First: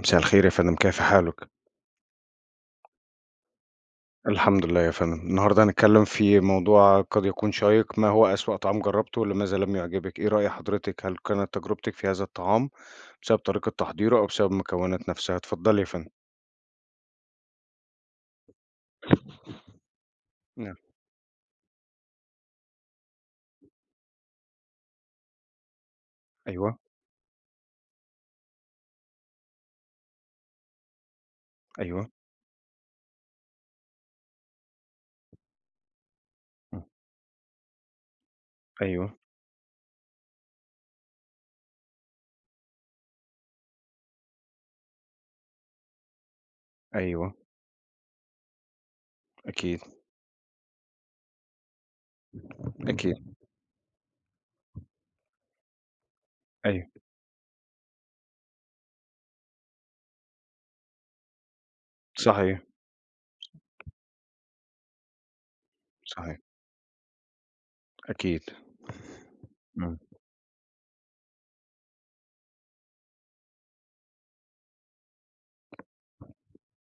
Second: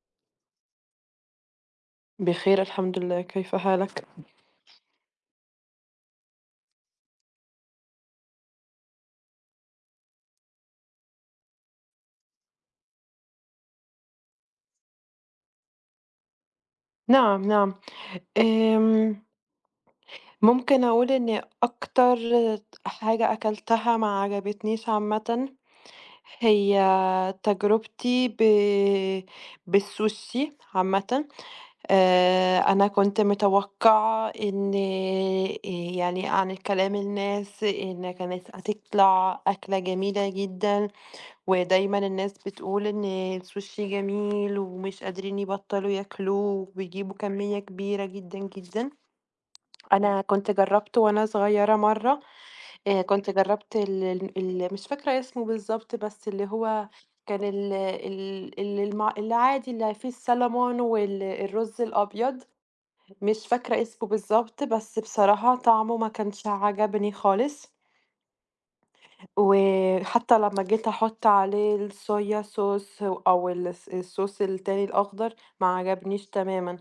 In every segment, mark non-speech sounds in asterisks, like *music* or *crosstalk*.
مساء الخير يا فندم، كيف حالك؟ بخير الحمد لله، كيف حالك؟ الحمد لله يا فندم، النهارده هنتكلم في موضوع قد يكون شيق، ما هو أسوأ طعام جربته لماذا لم يعجبك؟ إيه رأي حضرتك؟ هل كانت تجربتك في هذا الطعام بسبب طريقة تحضيره أو بسبب المكونات نفسها؟ اتفضلي يا فندم. نعم، نعم. آمم، نعم، ممكن أقول إن أكتر حاجة أكلتها ما عجبتنيش عامةً هي أيوه، تجربتي بالسوشي عامةً. أيوه، أنا كنت متوقعة إن يعني عن إمم، كلام الناس إن كانت أيوه، هتطلع أكلة جميلة جدًا، ودايمًا الناس بتقول إن السوشي جميل ومش قادرين يبطّلوا ياكلوه وبيجيبوا أيوه، كمية كبيرة جدًا، جدًا. أكيد، أنا كنت جرّبته وأنا صغيرة مرّة، كنت أكيد، جرّبت ال ال مش فاكرة اسمه بالضبط، بس اللي هو أيوه، كان ال ال ال الم العادي اللي فيه السالمون الرز الأبيض، صحيح، مش فاكرة اسمه بالضبط، بس بصراحة طعمه ما صحيح، كانش عجبني خالص. أكيد، إمم، وحتى لمّا جيت أحُط عليه الsoya sauce أو الصوص التاني الأخضر ما عجبنيش تمامًا.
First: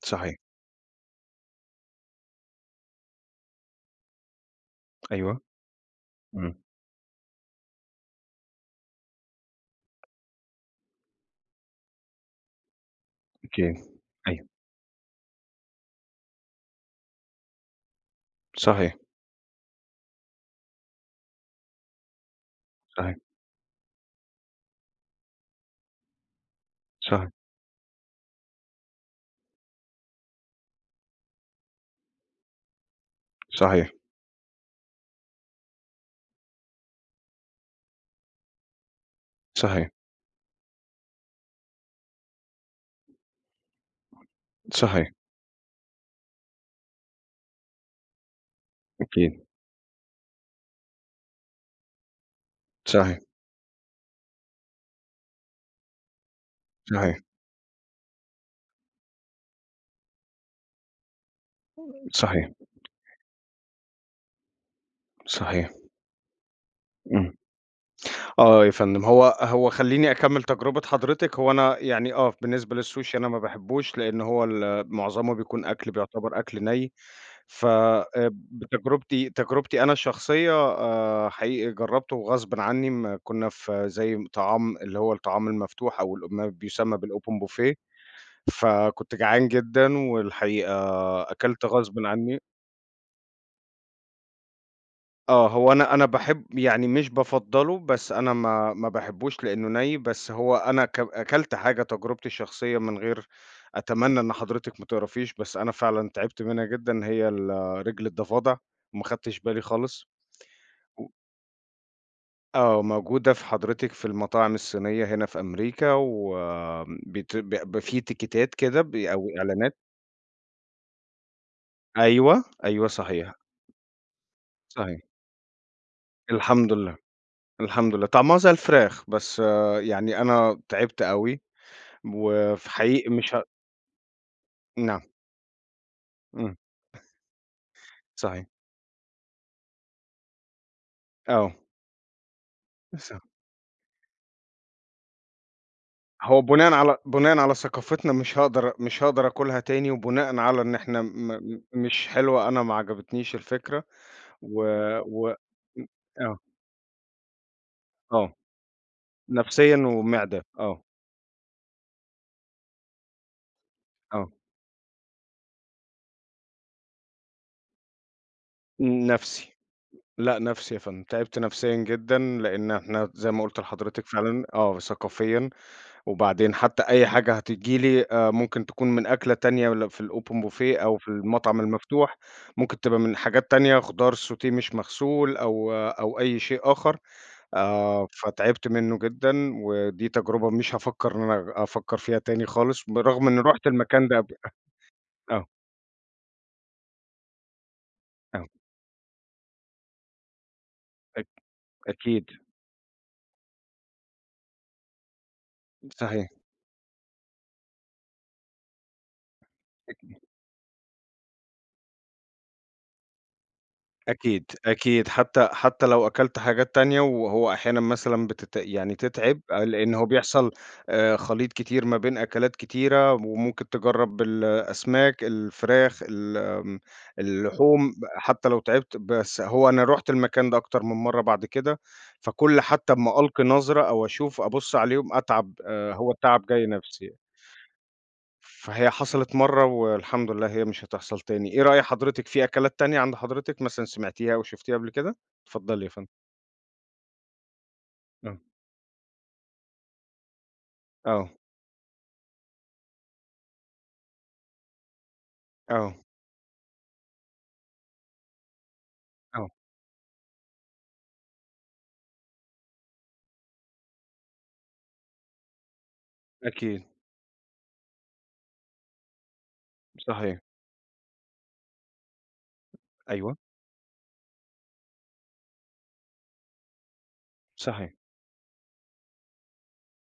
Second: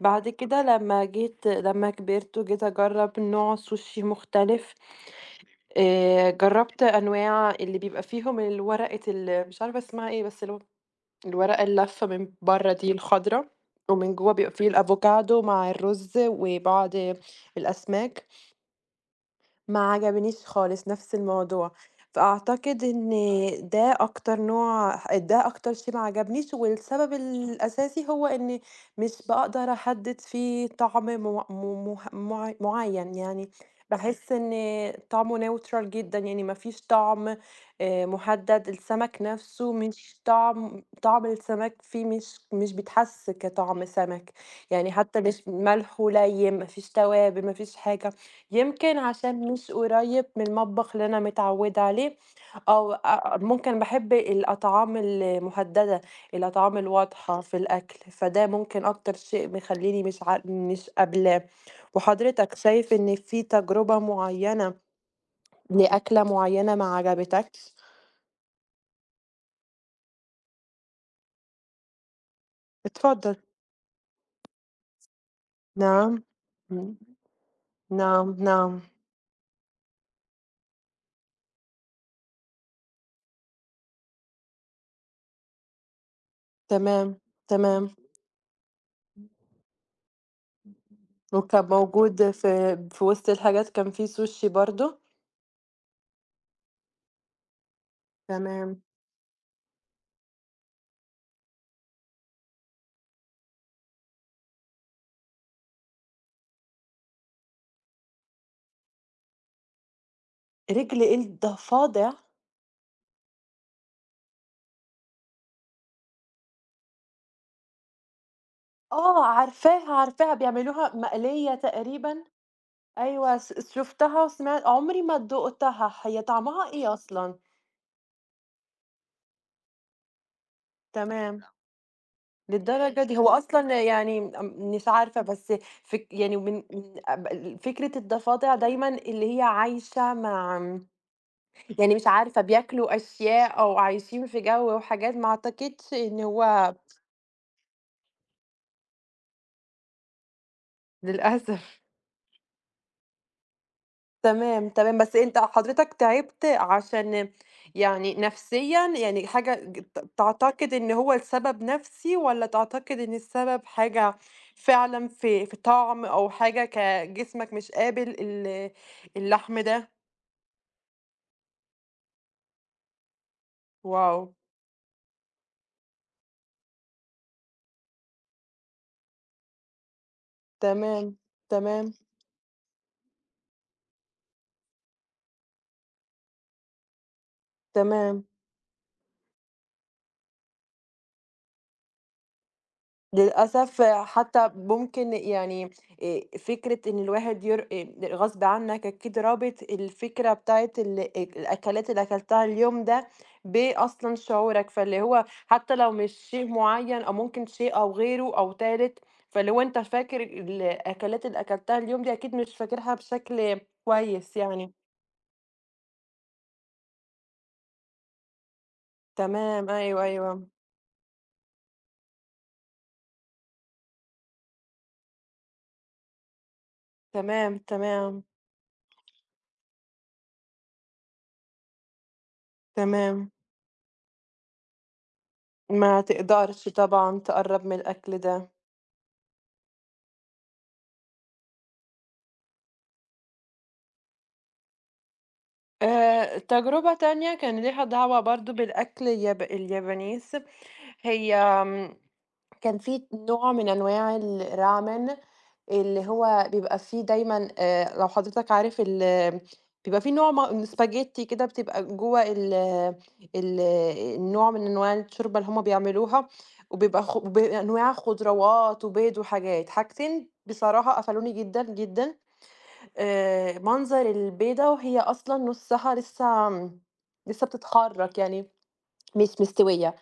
بعد صحيح، كده لمّا كبرت وجيت أجرّب نوع سوشي مختلف، أيوه، إمم، جرّبت أنواع اللي بيبقى فيهم الورقة مش عارفة اسمها إيه، بس اللي هو الورقة اللافة من برّه دي الخضرا، أكيد، ومن جوّه أيوه، بيبقى فيه الأفوكادو مع الرُز وبعض الأسماك. صحيح، ما عجبنيش خالص نفس الموضوع، فأعتقد إن صحيح، ده أكتر شيء ما عجبنيش، والسبب صحيح، الأساسي هو إن مش باقدر أحدد فيه طعم مو م مه مع معين، يعني صحيح، باحس إن طعمه neutral جدًا، يعني ما فيش طعم مُحدد، السمك نفسه صحيح، مش طعم السمك فيه مش بيتحس كطعم سمك، يعني صحيح، حتى مش ملحه ليّن، ما فيش توابل، ما فيش حاجة. يمكن أكيد، عشان مش قريب من المطبخ اللي أنا متعودة عليه، أو صحيح، ممكن باحب الأطعام المهدّدة، الأطعام صحيح، الواضحة في الأكل، فده ممكن أكتر شيء مخلّيني مش قابلاه. صحيح، وحضرتك شايف إن في تجربة معيّنة صحيح. لأكلة معيّنة ما إمم. عجبتكش؟ آه يا فندم، هو خلّيني أكمّل تجربة حضرتك. هو أنا يعني بالنسبة للسوشي أنا اتفضل. ما باحبّوش، لإن هو معظمه بيكون أكل نعم، بيعتبر أكل نَي. إمم، ف نعم، نعم، بتجربتي أنا الشخصية، حقيقي جرّبته وغصبٍ عنّي. كُنّا في زي طعام اللي هو الطعام المفتوح أو ما بيُسمّى تمام، بالopen buffet. تمام، فكنت جعان جدًا والحقيقة وكان أكلت غصبٍ موجود عنّي. في وسط الحاجات كان في سوشي برضه؟ آه، هو أنا باحب، يعني مش بافضّله، بس أنا ما تمام. ما باحبّوش لإنه ني. بس هو أنا أكلت حاجة، تجربتي الشخصية من غير أتمنى إن حضرتِك ما تعرفيش، بس أنا فعلًا تعبت منها جدًا. هي رِجل الضفادع، وما خدتش بالي خالص. رِجل و إيه الضفادع؟ آه، موجودة في حضرتِك في المطاعم الصينية هنا في أمريكا، وآمم بت ب في تيكيتات كده، آه أو إعلانات. عارفاها، عارفاها بيعملوها مقلية تقريبًا، أيوه، أيوه صحيح، أيوه، شُفتها وسمعت صحيح، عمري ما دُقتها، هي طعمها الحمد إيه لله، أصلًا؟ الحمد لله. طعمها زي الفراخ، بس آه، يعني أنا تعبت أوي. تمام، وفي للدرجة حقيقي دي، هو مش أصلًا يعني مش نعم، عارفة، بس يعني من إمم، من فكرة صحيح، الضفادع دايمًا اللي هي عايشة مع، آه، يعني مش عارفة بياكلوا صح. أشياء أو عايشين في جو وحاجات، ما أعتقدش إن هو بناءً هو على بناءً على ثقافتنا مش هاقدر آكلها تاني، وبناءً على إن إحنا م م للأسف. مش حلوة، أنا ما عجبتنيش الفكرة. و تمام، تمام، بس و أنت م حضرتك آه، تعبت عشان يعني آه، نفسيًا، يعني حاجة نفسيًا ج ت ومعدة، تعتقد آه، إن هو السبب نفسي والّا تعتقد إن السبب حاجة آه، فعلًا في طعم أو حاجة، جسمك مش قابل نفسي. اللحم ده؟ لأ نفسي يا فندم، تعبت نفسيًا جدًا، لإن إحنا زي ما قُلت لحضرتِك واو! فعلًا آه، ثقافيًا. وبعدين حتى أي حاجة هتيجي لي ممكن تكون من أكلة تانية، في الopen buffet أو تمام، في المطعم تمام، المفتوح، ممكن تبقى من حاجات تانية، خضار sauté مش مغسول أو أي شيء آخر. تمام. فتعبت منّه جدًا، ودي تجربة مش هافكّر إن أنا أفكّر فيها تاني خالص، بالرغم إنّي رُحت للأسف المكان ده قبل. حتى ممكن آه، يعني إيه فكرة إن الواحد إيه غصب آه، عنك أكيد رابط الفكرة بتاعت أك الأكلات اللي أكيد، أكلتها اليوم ده بأصلا شعورك، فاللي هو حتى لو مش صحيح. شيء معين أو ممكن شيء أو غيره أو تالت، فاللي هو أنت فاكر الأكلات اللي أكلتها اليوم دي أكيد مش فاكرها بشكل كويس أكيد، يعني. أكيد، حتى لو أكلت حاجات تانية. وهو أحيانًا مثلًا يعني تتعب، تمام، لأن أيوه، هو أيوه، بيحصل خليط كتير ما بين أكلات كتيرة، وممكن تجرّب الأسماك، الفراخ، ال آمم، تمام، اللحوم، تمام، حتى لو تعبت. بس هو أنا رُحت المكان ده أكتر من مرّة بعد كده، فكل حتى أمّا تمام، ألقي نظرة أو أشوف أبُص عليهم أتعب. ما هو التعب جاي تقدرش نَفْسي. طبعا تقرب من الأكل ده. فهي حصلت مرّة والحمد لله هي مش هتحصل تاني. إيه رأي حضرتِك في أكلات تانية عند حضرتِك، مثلًا سمعتيها أو شُفتيها قبل كده؟ اتفضّلي يا فندم. تجربة تانية كان ليها دعوة آه. برضه بالأكل اليابانيز، آه، هي كان في نوع من أنواع الRamen آه، اللي هو بيبقى فيه دايمًا، لو حضرتك عارف آه، بيبقى في نوع من spaghetti كده بتبقى جوّه ال ال النوع من أنواع الشوربة اللي هُم بيعملوها، أكيد، وبيبقى بأنواع خضروات وبيض وحاجات، حاجتين صحيح، بصراحة قفلوني جدًا، جدًا. أيوه، منظر البيضة وهي أصلًا نُصّها لسه صحيح، بتتخرّط يعني مش مستوية.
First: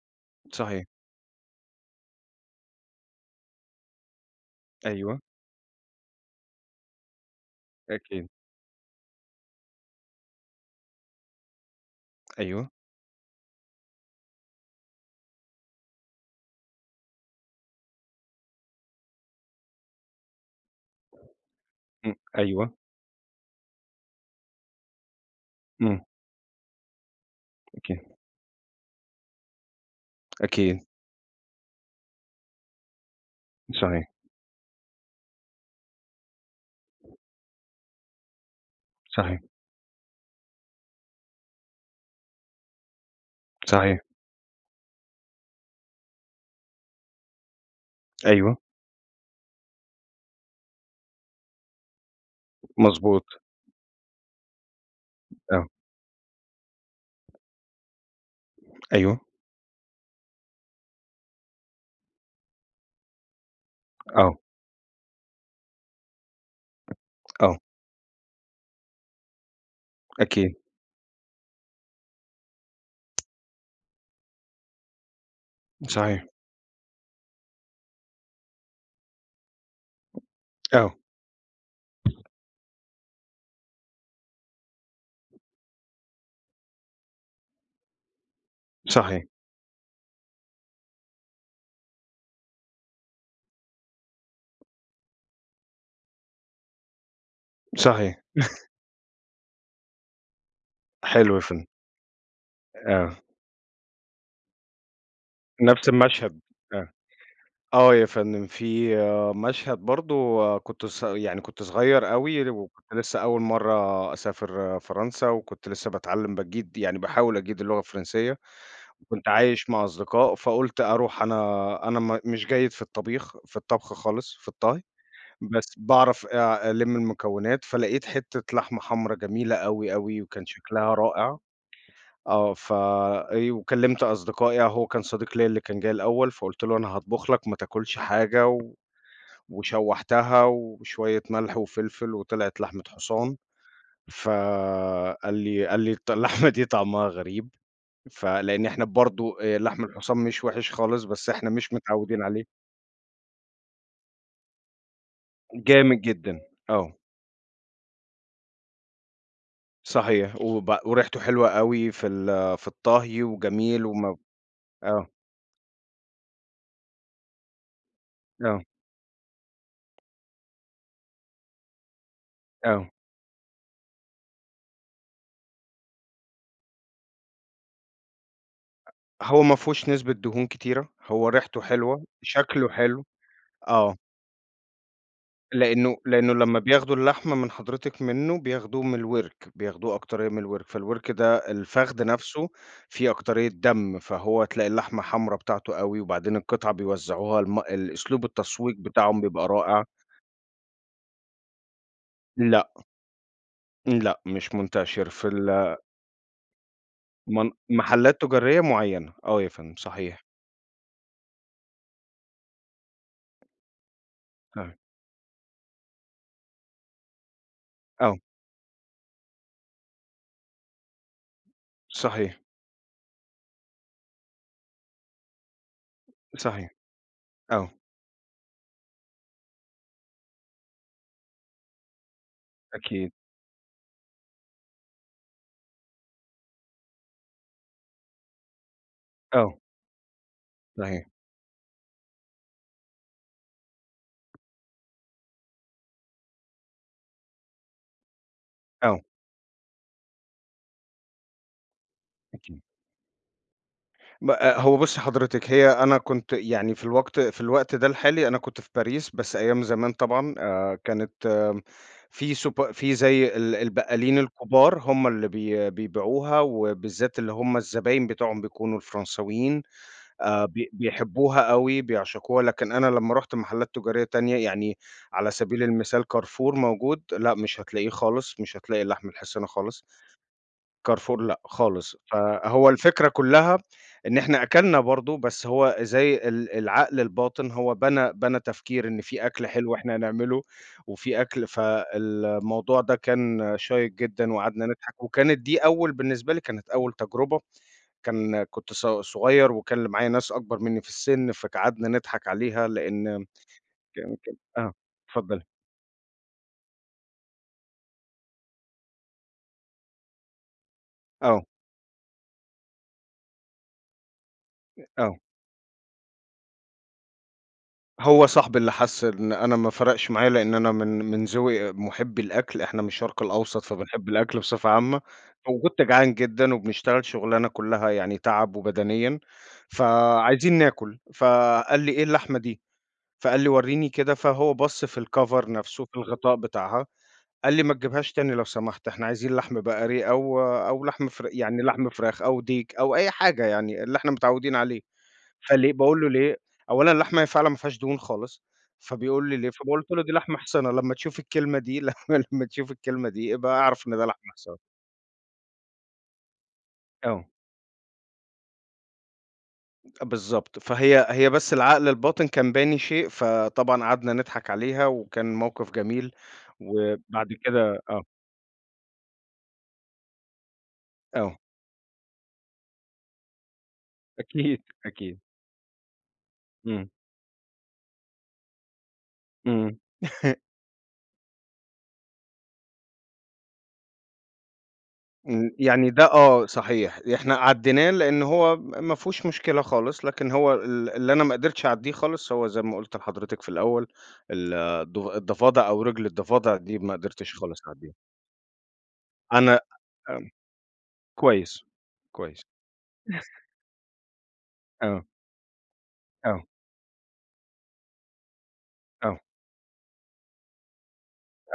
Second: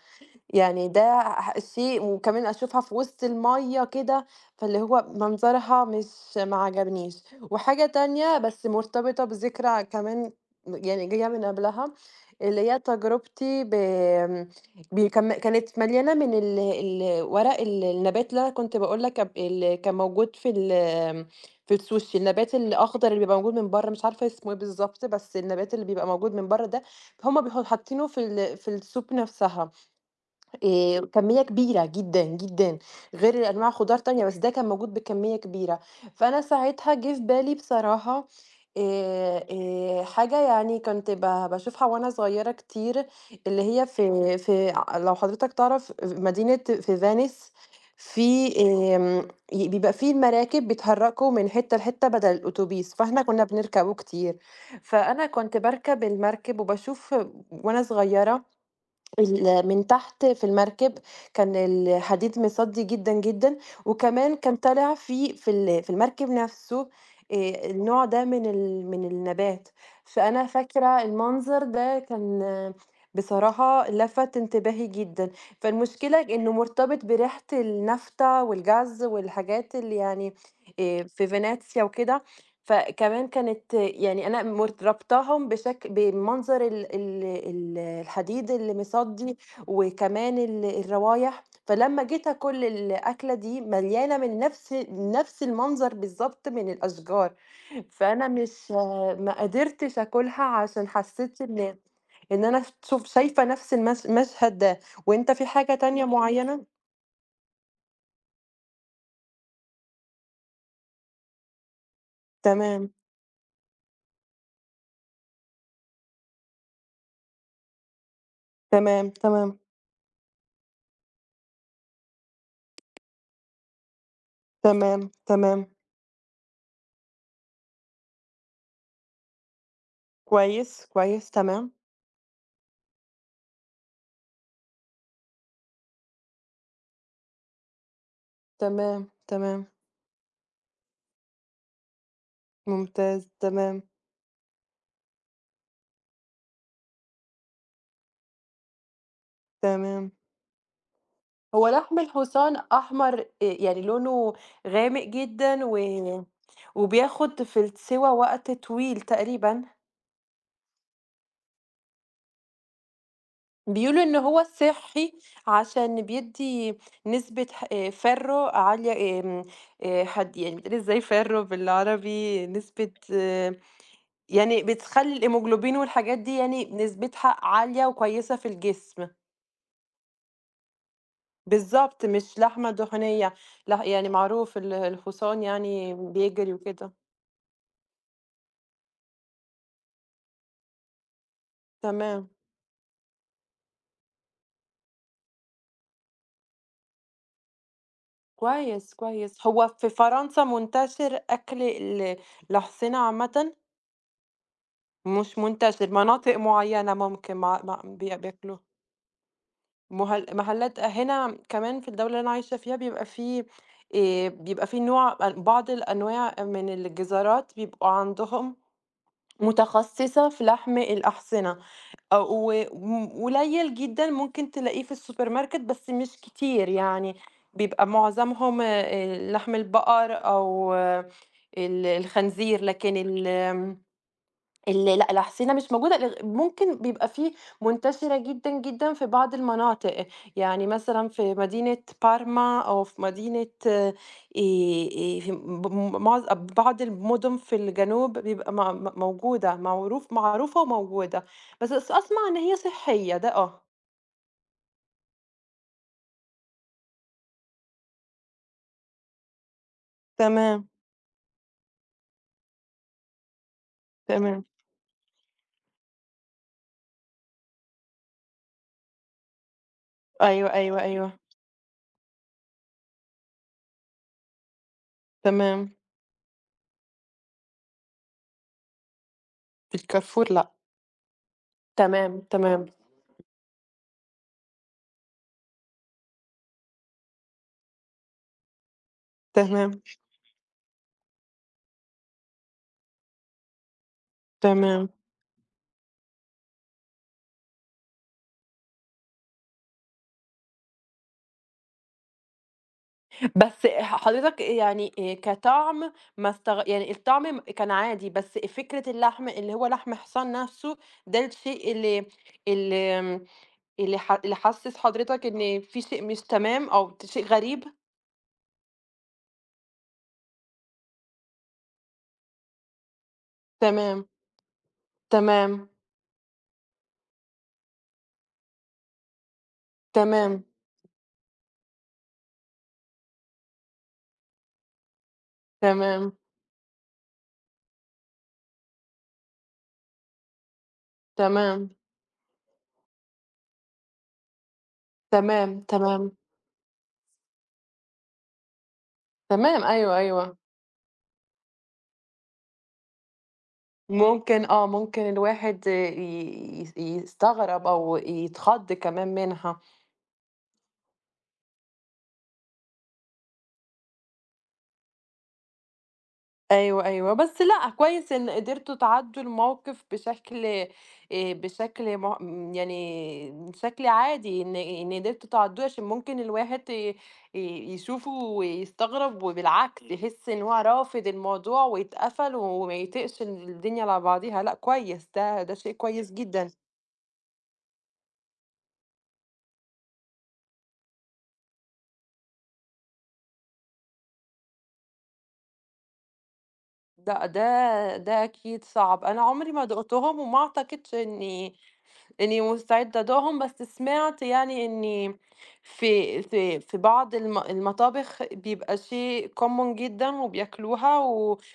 صحيح، يعني ده شيء وكمان أشوفها في وسط المَيّة كده، فاللي هو أيوه، منظرها مش ما عجبنيش. وحاجة أكيد، تانية بس مرتبطة بذكرى كمان، يعني جاية من قبلها، اللي أيوه، هي تجربتي ب ب كم كانت مليانة من ال ال ورق النبات اللي أنا كنت باقول لك، اللي كان موجود في في إمم، السوشي، النبات أيوه، الأخضر اللي بيبقى موجود من برّه، مش عارفة اسمه إيه بالضبط، بس النبات اللي إمم، بيبقى موجود من برّه ده، هُم بيبقوا أكيد، حاطينه في في الSoup نفسها. أكيد، كمية كبيرة جدًا، جدًا، غير أنواع خضار صحيح، تانية، بس ده كان موجود بكمية كبيرة. فأنا ساعتها جِه في بالي بصراحة صحيح، حاجة يعني كنت باشوفها وأنا صغيرة كتير، اللي هي صحيح، في لو حضرتك تعرف، مدينة في فينيس، في أيوه، آمم ي بيبقى في المراكب بيتحركوا من حتة لحتة بدل الأوتوبيس، فإحنا مضبوط، كنا بنركبه كتير. فأنا كنت آه، باركب المركب وباشوف وأنا صغيرة أيوه، من تحت في المركب، كان الحديد مصدي جدًا، جدًا، آه، وكمان كان طالع في في ال في المركب نفسه آه، النوع ده من من النبات، فأنا أكيد، فاكرة المنظر ده كان بصراحة لَفَت انتباهي جدًا، فالمشكلة صحيح، إنه مرتبط بريحة النفتة والجَزّ والحاجات اللي يعني آه، في فينيسيا وكده، فكمان كانت يعني أنا رابطاهم بشكل بمنظر ال ال ال الحديد اللي صحيح، مصدّي، وكمان الروايح، فلمّا جيت آكل الأكلة دي مليانة من نفس نفس المنظر بالضبط من الأشجار، صحيح، فأنا مش ما قدرتش آكلها عشان حلو حسّيت يا فندم، إن أنا آه، شايفة نفس المشهد ده، وأنت في حاجة نفس تانية المشهد، معيّنة؟ آه. آه يا فندم، في مشهد برضه، كنت يعني كنت صغير أوي، تمام، وكنت لسه أول مرّة أسافر فرنسا. وكنت لسه باتعلّم باجيد، يعني باحاول أجيد اللغة الفرنسية. تمام، وكنت تمام، عايش مع أصدقاء، فقُلت أروح. أنا مش جيد في الطبيخ في الطبخ خالص، في الطهي. تمام، تمام، بس باعرف ألِم المكونات. فلقيت حتّة لحمة حمرا جميلة أوي، أوي، وكان كويس، شكلها كويس، رائع. تمام. آه، وكلّمت أصدقائي. آه، هو كان صديق ليّا اللي كان جاي الأول، فقُلت له: "أنا هاطبخ لك وما تاكلش حاجة." و تمام، تمام، وشوّحتها وشوية ملح وفلفل وطلعت لحمة ممتاز، حصان. تمام، فقال لي: قال لي: *laughs* اللحمة دي طعمها غريب." فلإن إحنا برضه، لحم تمام. الحصان مش وِحِش خالص، بس إحنا هو مش لحم متعوّدين عليه. الحصان أحمر، يعني لونه غامق جدًا جامد جدًا، آه، وبياخد في السِوى وقت طويل تقريبًا. صحيح. وب وريحته حلوة أوي في في الطهي وجميل بيقولوا إن وما هو آه، صحّي عشان بيدّي نسبة ح فَرّه آه، عالية، حد يعني بيتقال إزاي فَرّه بالعربي؟ نسبة، آه. يعني بتخلّي الhemoglobin والحاجات دي يعني نسبتها عالية وكويسة في الجسم. هو ما فيهوش نسبة دهون كتيرة، هو ريحته بالضبط، حلوة، مش شكله لحمة حلو. دهونية، آه، يعني معروف الحصان يعني لإنه بيجري لمّا وكده، بياخدوا اللحمة من حضرتِك منه، بياخدوه من الورك، بياخدوه أكترية من الورك، فالورك ده الفخذ تمام، نفسه فيه أكترية دم. فهو تلاقي اللحمة حمرا بتاعته أوي. وبعدين القطعة بيوزعوها، الم الأسلوب التسويق كويس، بتاعهم كويس. بيبقى هو رائع. في فرنسا منتشر أكل لأ، الأحصنة عامةً؟ لأ، مش منتشر في مش ال. منتشر، مناطق معينة ممكن من مع مع بي محلات بياكلوها، تجارية معينة، آه يا فندم، صحيح، محلات هنا كمان في الدولة اللي أنا عايشة فيها بيبقى في، بيبقى صحيح، في نوع أن بعض الأنواع من الجزارات بيبقوا آه، عندهم متخصصة في لحم الأحصنة. آه، صحيح، و وم قليل جدًا ممكن تلاقيه في السوبر ماركت، بس مش كتير صحيح، يعني، آه، بيبقى معظمهم لحم البقر أو الخنزير، لكن أكيد، لأ، العسيلة مش موجودة، ممكن بيبقى في، منتشرة جدًا، جدًا في بعض آه، المناطق، يعني مثلًا صحيح، في مدينة بارما أو في مدينة ب م- معظ بعض المدن في الجنوب بيبقى م م آه. موجودة، معروفة وموجودة، بس أسمع إن هي أكيد. صحية ده. ب هو بُصّي حضرتِك، هي أنا كنت، يعني في الوقت ده الحالي أنا كنت في باريس، بس أيام زمان طبعًا تمام، كانت آه، في سوبر، في زي البقالين تمام. الكبار هم اللي بيبيعوها، وبالذات اللي هم الزباين بتوعهم بيكونوا الفرنساويين. أيوه، أيوه، أيوه. بيحبوها أوي، بيعشقوها. لكن أنا لمّا رُحت محلات تجارية تانية، يعني على سبيل تمام. المثال كارفور موجود، لأ مش هتلاقيه خالص، مش هتلاقي اللحم الحصينة في خالص. الكارفور لأ. كارفور لأ خالص. تمام، تمام، فهو الفكرة كلّها إن إحنا أكلنا برضه، بس هو زي العقل الباطن هو بنى تفكير إن في أكل حلو تمام، إحنا هنعمله، وفي أكل. فالموضوع ده كان شيّق جدًا وقعدنا تمام. نضحك، وكانت دي أول بالنسبة لي كانت أول تجربة. كان كنت صغيّر، وكان اللي معايا ناس أكبر منّي في السِن، فقعدنا نضحك عليها لإن بس كان حضرتك آه، يعني اتفضّلي. كطعم، ما استغ يعني الطعم كان عادي، بس فكرة اللحم اللي هو لحم حصان نَفْسه، ده آه، الشيء اللي اللي آمم، اللي ح اللي حسِّس آه. حضرتك إن في شيء مش تمام أو شيء غريب؟ هو صاحبي اللي حَس إن أنا ما فرقش معايا، لإن أنا من ذوقي مُحبّي الأكل، إحنا من الشرق الأوسط تمام، فبنحب الأكل بصفة عامة. تمام، وكنت جعان جدًا وبنشتغل شُغلانة كُلّها يعني تعب وبدنيًا، تمام، فعايزين ناكُل. فقال لي: "إيه اللحمة دي؟" فقال لي: "ورّيني كده." فهو بَص في الcover نَفْسه، في تمام، الغطاء بتاعها. قال لي: "ما تجيبهاش تاني لو سمحت، إحنا عايزين لحم بقري أو لحم يعني تمام، لحم فراخ أو ديك أو أي حاجة، يعني اللي إحنا متعوّدين عليه." تمام، فليه باقول تمام، له: "ليه؟" أولًا اللحمة هي فعلًا ما فيهاش دهون خالص، فبيقول لي: "ليه؟" تمام، فقُلت أيوه، له: "دي أيوه. لحمة حصانة، لمّا تشوف الكلمة دي *laughs* لمّا تشوف الكلمة دي ابقى اعرف إن ده لحمة ممكن، حصانة." ممكن الواحد ي ي آه، يستغرب أو يتخض كمان منها. بالضبط. فهي بس العقل الباطن كان باني شيء، فطبعًا قعدنا نضحك عليها وكان موقف جميل. أيوه، أيوه، وبعد بس لأ، كده آه، كويس إن قدرتوا تعدّوا الموقف آه، بشكل مه م يعني بشكل عادي، إن أكيد، إن أكيد. قدرتوا تعدّوه عشان ممكن الواحد ي إمم، ي يشوفه ويستغرب إمم. وبالعكس يحس إن *laughs* هو رافض الموضوع ويتقفل وما يطيقش الدنيا على بعضيها، لأ كويس، ده إمم، ده شيء يعني ده كويس آه، جدًا، صحيح، إحنا عدّيناه لإن هو ما فيهوش مشكلة خالص. لكن هو اللي أنا ما قدرتش أعدّيه خالص، هو زي ما قُلت لحضرتِك في الأول، ال الض الضفادع أو رجل الضفادع دي ما لأ قدرتش خالص أعدّيها. ده أكيد صعب، أنا عمري أنا ما دُقتهم آمم، وما أعتقدش إني كويس، إني كويس، مستعدة أدوقهم، بس سمعت يعني آه، إن في آه، في بعض المطابخ بيبقى آه، شيء common جدًا وبياكلوها،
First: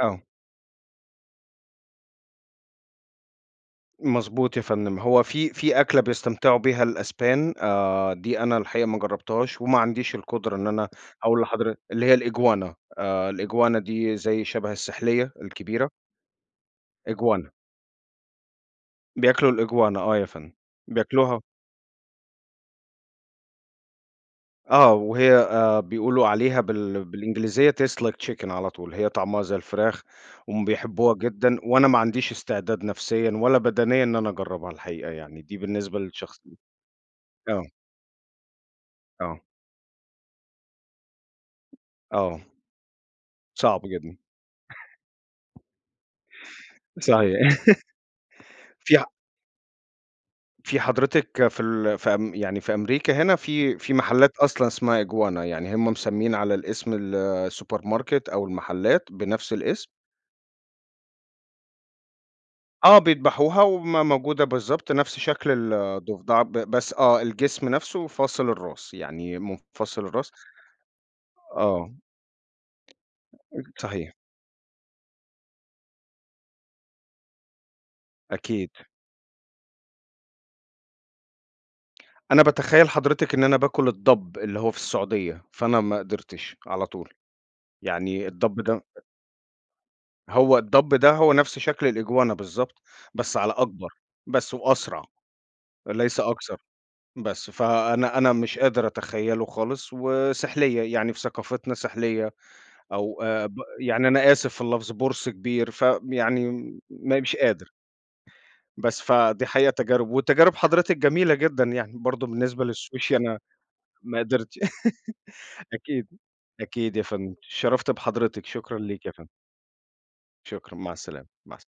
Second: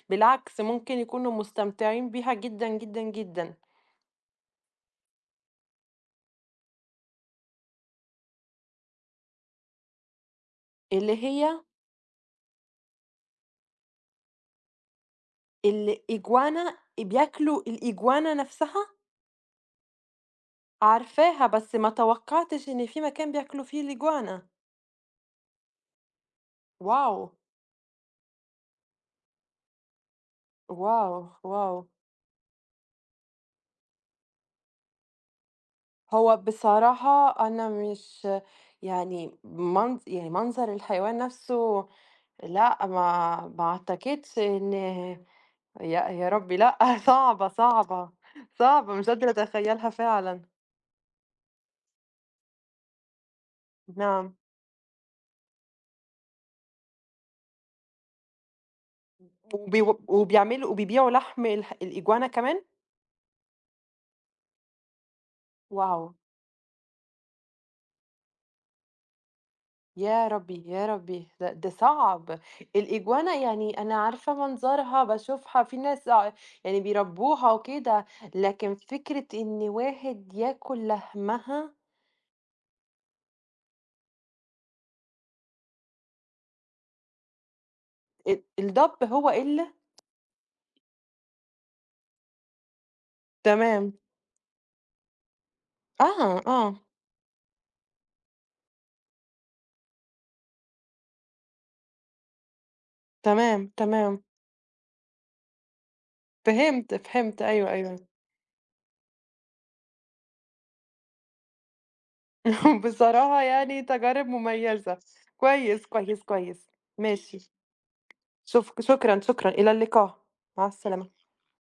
آه، ممكن يكونوا مستمتعين بيها جدًا، جدًا، جدًا، مضبوط يا فندم. هو في أكلة بيستمتعوا بيها الأسبان، دي أنا الحقيقة ما جرّبتهاش وما عنديش القدرة إن أنا اللي أقول هي لحضر، اللي هي الإجوانا. الإجوانا دي زي شبه السحلية الكبيرة، الإجوانا، إجوانا. بياكلوا الإجوانا نفسها، بياكلوا الإجوانا آه يا فندم، بياكلوها. عارفاها بس ما توقعتش إن في مكان بياكلوا فيه الإجوانا، آه، وهي بيقولوا عليها واو! بالإنجليزية taste like chicken على طول، هي طعمها زي الفراخ، وهُم واو! بيحبوها جدًا. واو! وأنا ما عنديش استعداد نفسيًا ولا بدنيًا إن أنا أجرّبها الحقيقة، يعني دي بالنسبة هو للشخص. بصراحة آه، أنا مش يعني آه، منظر الحيوان نفسه، آه، لأ، ما صعب جدًا، أعتقدش إن، يا يا ربي لأ، *laughs* صعبة، صحيح. *laughs* صعبة، صعبة في مش ح قادرة أتخيّلها فعلًا، في حضرتِك في أم يعني في أمريكا، هنا في نعم. محلات أصلًا اسمها إجوانا. يعني هُم مسميين على الاسم. الsupermarket أو المحلات بنفس وبي الاسم. وبيعملوا وبيبيعوا لحم الإجوانا كمان؟ آه، بيدبحوها وم موجودة بالضبط نفس شكل واو! الضفدع، بس آه، الجسم نفسه فاصل الراس، يعني منفصل يا الراس. ربي، يا ربي، ده آه، صعب. الإجوانا يعني أنا صحيح، عارفة منظرها، باشوفها، في ناس، يعني بيربوها وكده، أكيد. لكن فكرة إن واحد ياكل لحمها، أنا باتخيّل حضرتِك إن أنا باكل الضب اللي هو في السعودية، فأنا ما قدرتش على طول. يعني الضب ده الدب هو إلا هو الضب ده هو نفس شكل الإجوانا بالضبط، بس على أكبر، تمام، بس وأسرع، ليس آه، أكثر، آه، بس. فأنا أنا مش قادر أتخيّله خالص، وسحلية، يعني في ثقافتنا سحلية. أو ب تمام، يعني تمام. أنا آسف في اللفظ، بورس كبير، فيعني فهمت، مش فهمت، أيوه، قادر. أيوه. بس فدي حقيقة تجارب، وتجارب حضرتِك جميلة جدًا، يعني برضه بالنسبة *laughs* للسوشي أنا بصراحة يعني ما تجارب قدرتش. مميزة. *laughs* كويس، أكيد، كويس، كويس. أكيد يا فندم. ماشي. اتشرّفت بحضرتِك، شكرًا ليك يا شكرًا، فندم، شكرًا، إلى اللقاء. مع شكرًا، مع السلامة، السلامة. مع الس